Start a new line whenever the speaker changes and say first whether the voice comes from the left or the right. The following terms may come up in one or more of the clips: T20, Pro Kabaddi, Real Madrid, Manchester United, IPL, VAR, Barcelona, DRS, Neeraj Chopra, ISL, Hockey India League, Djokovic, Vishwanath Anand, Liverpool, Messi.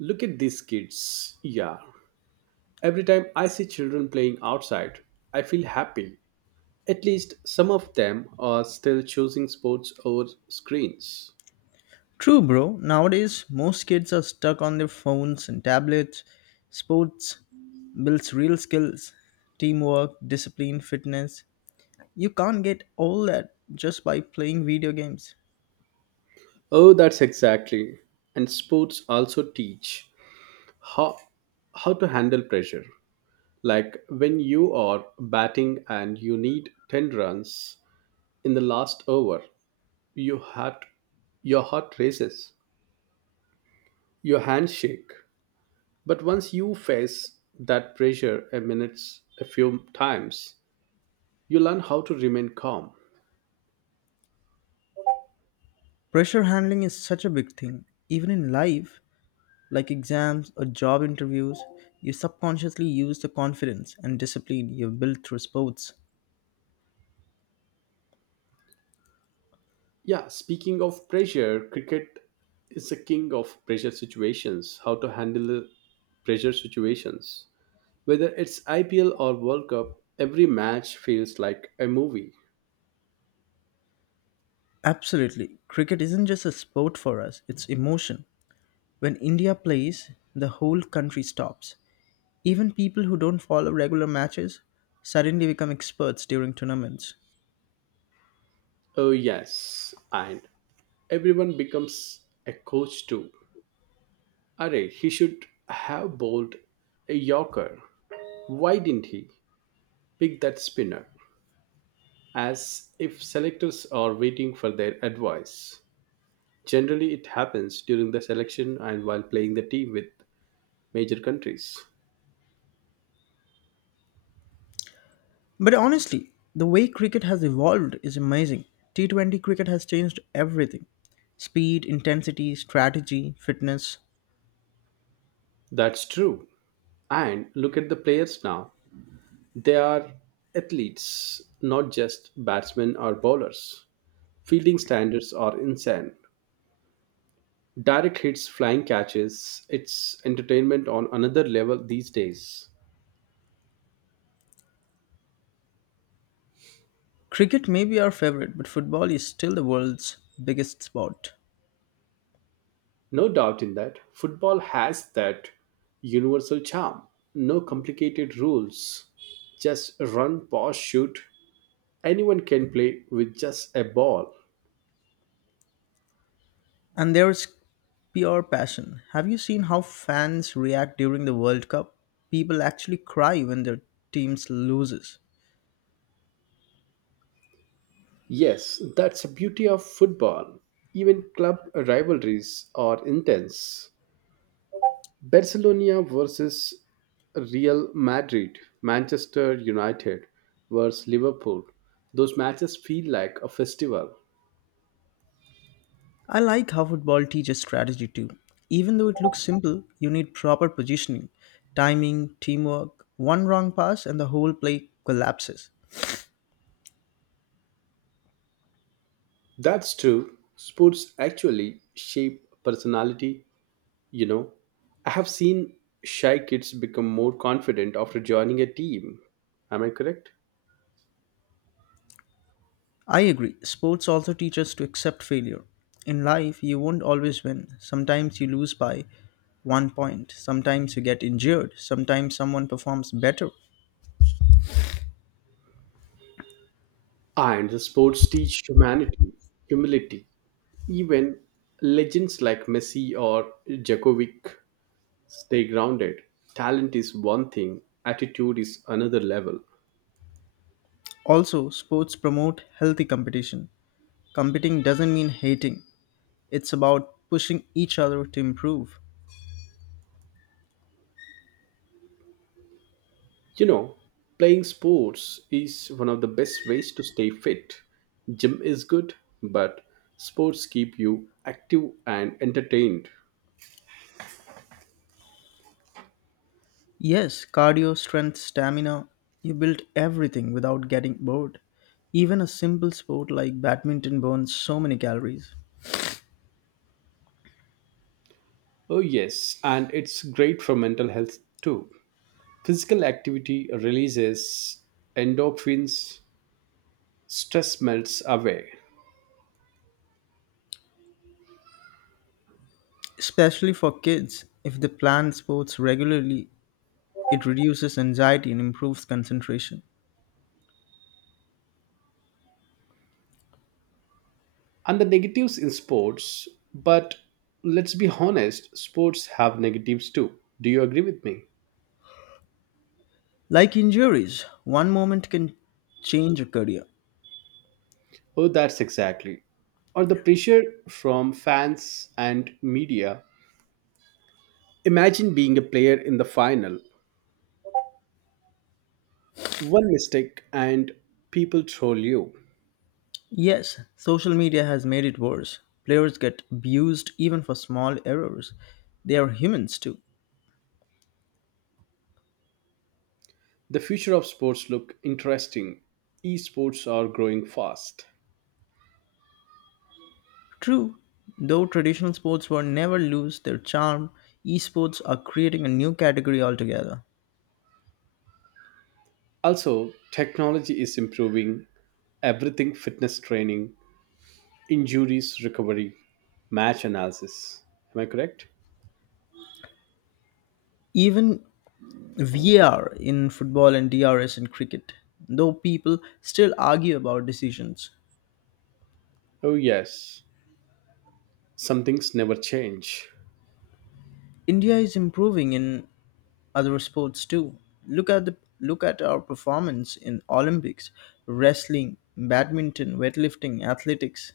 right: Look at these kids. Yeah. Every time I see children playing outside, I feel happy. At least some of them are still choosing sports over screens.
left: True, bro. Nowadays, most kids are stuck on their phones and tablets. Sports builds real skills teamwork, discipline, fitness. You can't get all that just by playing video games.
right: Oh, that's exactly. And sports also teach how how to handle pressure. Like when you are batting and you need 10 runs in the last over, you heart your heart races, your hands shake, but once you face that pressure a few times, you learn how to remain calm.
left: Pressure handling is such a big thing. Even in life, like exams or job interviews, you subconsciously use the confidence and discipline you've built through sports.
right: Yeah, speaking of pressure, cricket is a king of pressure situations, how to handle pressure situations. Whether it's IPL or World Cup, every match feels like a movie.
left: Absolutely. Cricket isn't just a sport for us, it's emotion. When India plays, the whole country stops. Even people who don't follow regular matches suddenly become experts during tournaments.
right: Oh yes, and everyone becomes a coach too. Array, he should have bowled a Yorker. Why didn't he pick that spinner? As if selectors are waiting for their advice. Generally, it happens during the selection and while playing the team with major countries.
left: But honestly, the way cricket has evolved is amazing. T20 cricket has changed everything speed, intensity, strategy, fitness.
right: That's true. And look at the players now. They are athletes, not just batsmen or bowlers. Fielding standards are insane. Direct hits, flying catches, it's entertainment on another level these days.
left: Cricket may be our favorite, but football is still the world's biggest sport.
right: No doubt in that. Football has that universal charm. No complicated rules. Just run, pass, shoot. Anyone can play with just a ball.
left: And there's pure passion. Have you seen how fans react during the World Cup? People actually cry when their teams loses.
right: Yes, that's the beauty of football. Even club rivalries are intense. Barcelona versus Real Madrid, Manchester United versus Liverpool. Those matches feel like a festival.
left: I like how football teaches strategy too. Even though it looks simple, you need proper positioning, timing, teamwork. One wrong pass and the whole play collapses.
right: That's true. Sports actually shape personality, you know. I have seen shy kids become more confident after joining a team. Am I correct?
left: I agree, sports also teach us to accept failure. In life, you won't always win. Sometimes you lose by 1 point, sometimes you get injured, sometimes someone performs better.
right: Ah, and the sports teach humanity, humility. Even legends like Messi or Djokovic stay grounded. Talent is one thing, attitude is another level.
left: Also, sports promote healthy competition. Competing doesn't mean hating, it's about pushing each other to improve.
right: You know, playing sports is one of the best ways to stay fit. Gym is good, but sports keep you active and entertained.
left: Yes, cardio, strength, stamina, you build everything without getting bored. Even a simple sport like badminton burns so many calories.
right: Oh, yes, and it's great for mental health too. Physical activity releases endorphins, stress melts away.
left: Especially for kids, if they plan sports regularly, it reduces anxiety and improves concentration.
right: And the negatives in sports, but let's be honest, sports have negatives too. Do you agree with me?
left: Like injuries, one moment can change a career.
right: Oh, that's exactly. Or the pressure from fans and media. Imagine being a player in the final. One mistake and people troll you.
left: Yes, social media has made it worse. Players get abused even for small errors. They are humans too.
right: The future of sports look interesting. Esports are growing fast.
left: True, though traditional sports will never lose their charm, esports are creating a new category altogether.
right: Also, technology is improving everything, fitness training, injuries recovery, match analysis. Am I correct?
left: Even VAR in football and DRS in cricket, though people still argue about decisions.
right: Oh yes. Some things never change.
left: India is improving in other sports too. Look at our performance in Olympics, wrestling, badminton, weightlifting, athletics,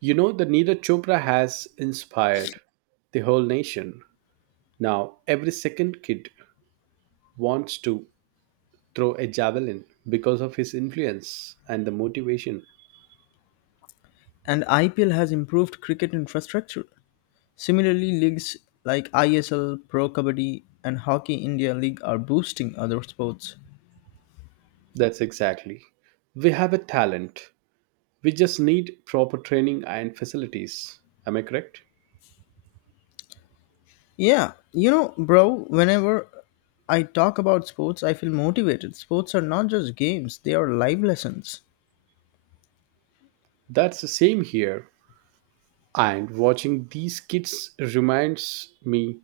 right: You know, the Neeraj Chopra has inspired the whole nation. Now, every second kid wants to throw a javelin because of his influence and the motivation.
left: and IPL has improved cricket infrastructure. Similarly, leagues like ISL, Pro Kabaddi, and Hockey India League are boosting other sports.
right: That's exactly. We have a talent. We just need proper training and facilities. Am I correct?
left: Yeah, bro, whenever I talk about sports, I feel motivated. Sports are not just games, they are life lessons.
right: That's the same here. And watching these kids reminds me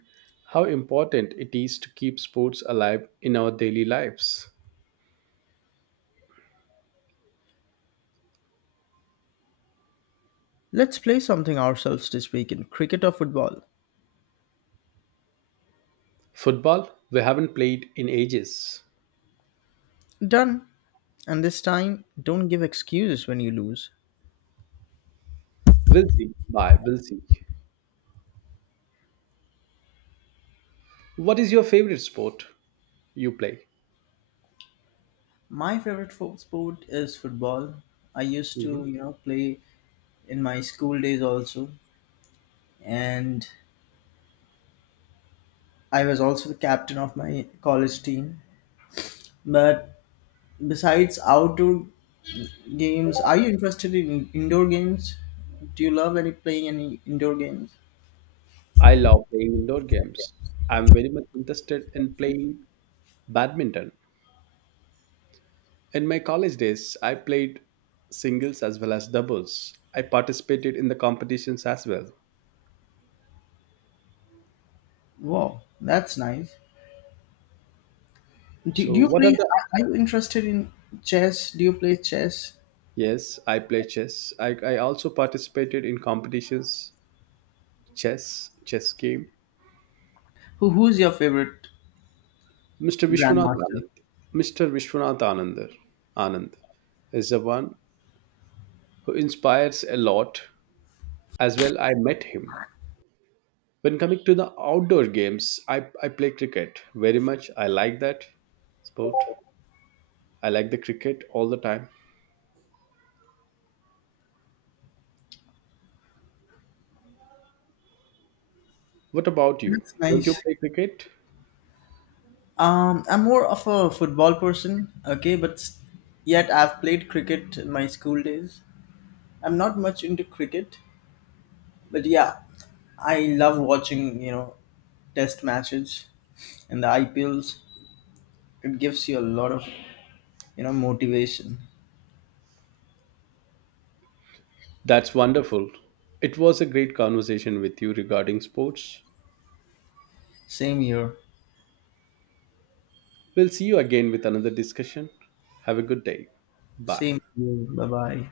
right: how important it is to keep sports alive in our daily lives.
left: Let's play something ourselves this weekend cricket or football.
right: Football? We haven't played in ages.
left: Done. And this time, don't give excuses when you lose.
right: We'll see. Bye. We'll see. What is your favorite sport you play?
left: My favorite sport is football. I used to,
right: Hmm.
left: play in my school days also. And I was also the captain of my college team. But besides outdoor games, are you interested in indoor games? Do you love any playing any indoor games?
right: I love playing indoor games. I'm very much interested in playing badminton. In my college days, I played singles as well as doubles. I participated in the competitions as well.
left: Wow, that's nice. Do
right: So,
left: you
right: what are
left: play?
right: the...
left: Are you interested in chess? Do you play chess?
right: Yes, I play chess. I also participated in competitions, chess game.
left: Who's your favorite
right: Mr. Vishwanath
left: grandmaster?
right: Anand. Mr. Vishwanath Anand, Anand is the one who inspires a lot. As well, I met him. When coming to the outdoor games, I play cricket very much. I like that sport. I like the cricket all the time. What about you?
left: That's
right: Don't you
left: nice.
right: play cricket?
left: I'm more of a football person. Okay, but yet I've played cricket in my school days. I'm not much into cricket, but yeah, I love watching, test matches and the IPLs. It gives you a lot of, motivation.
right: That's wonderful. It was a great conversation with you regarding sports.
left: Same here.
right: We'll see you again with another discussion. Have a good day. Bye.
left: Same here. Bye bye.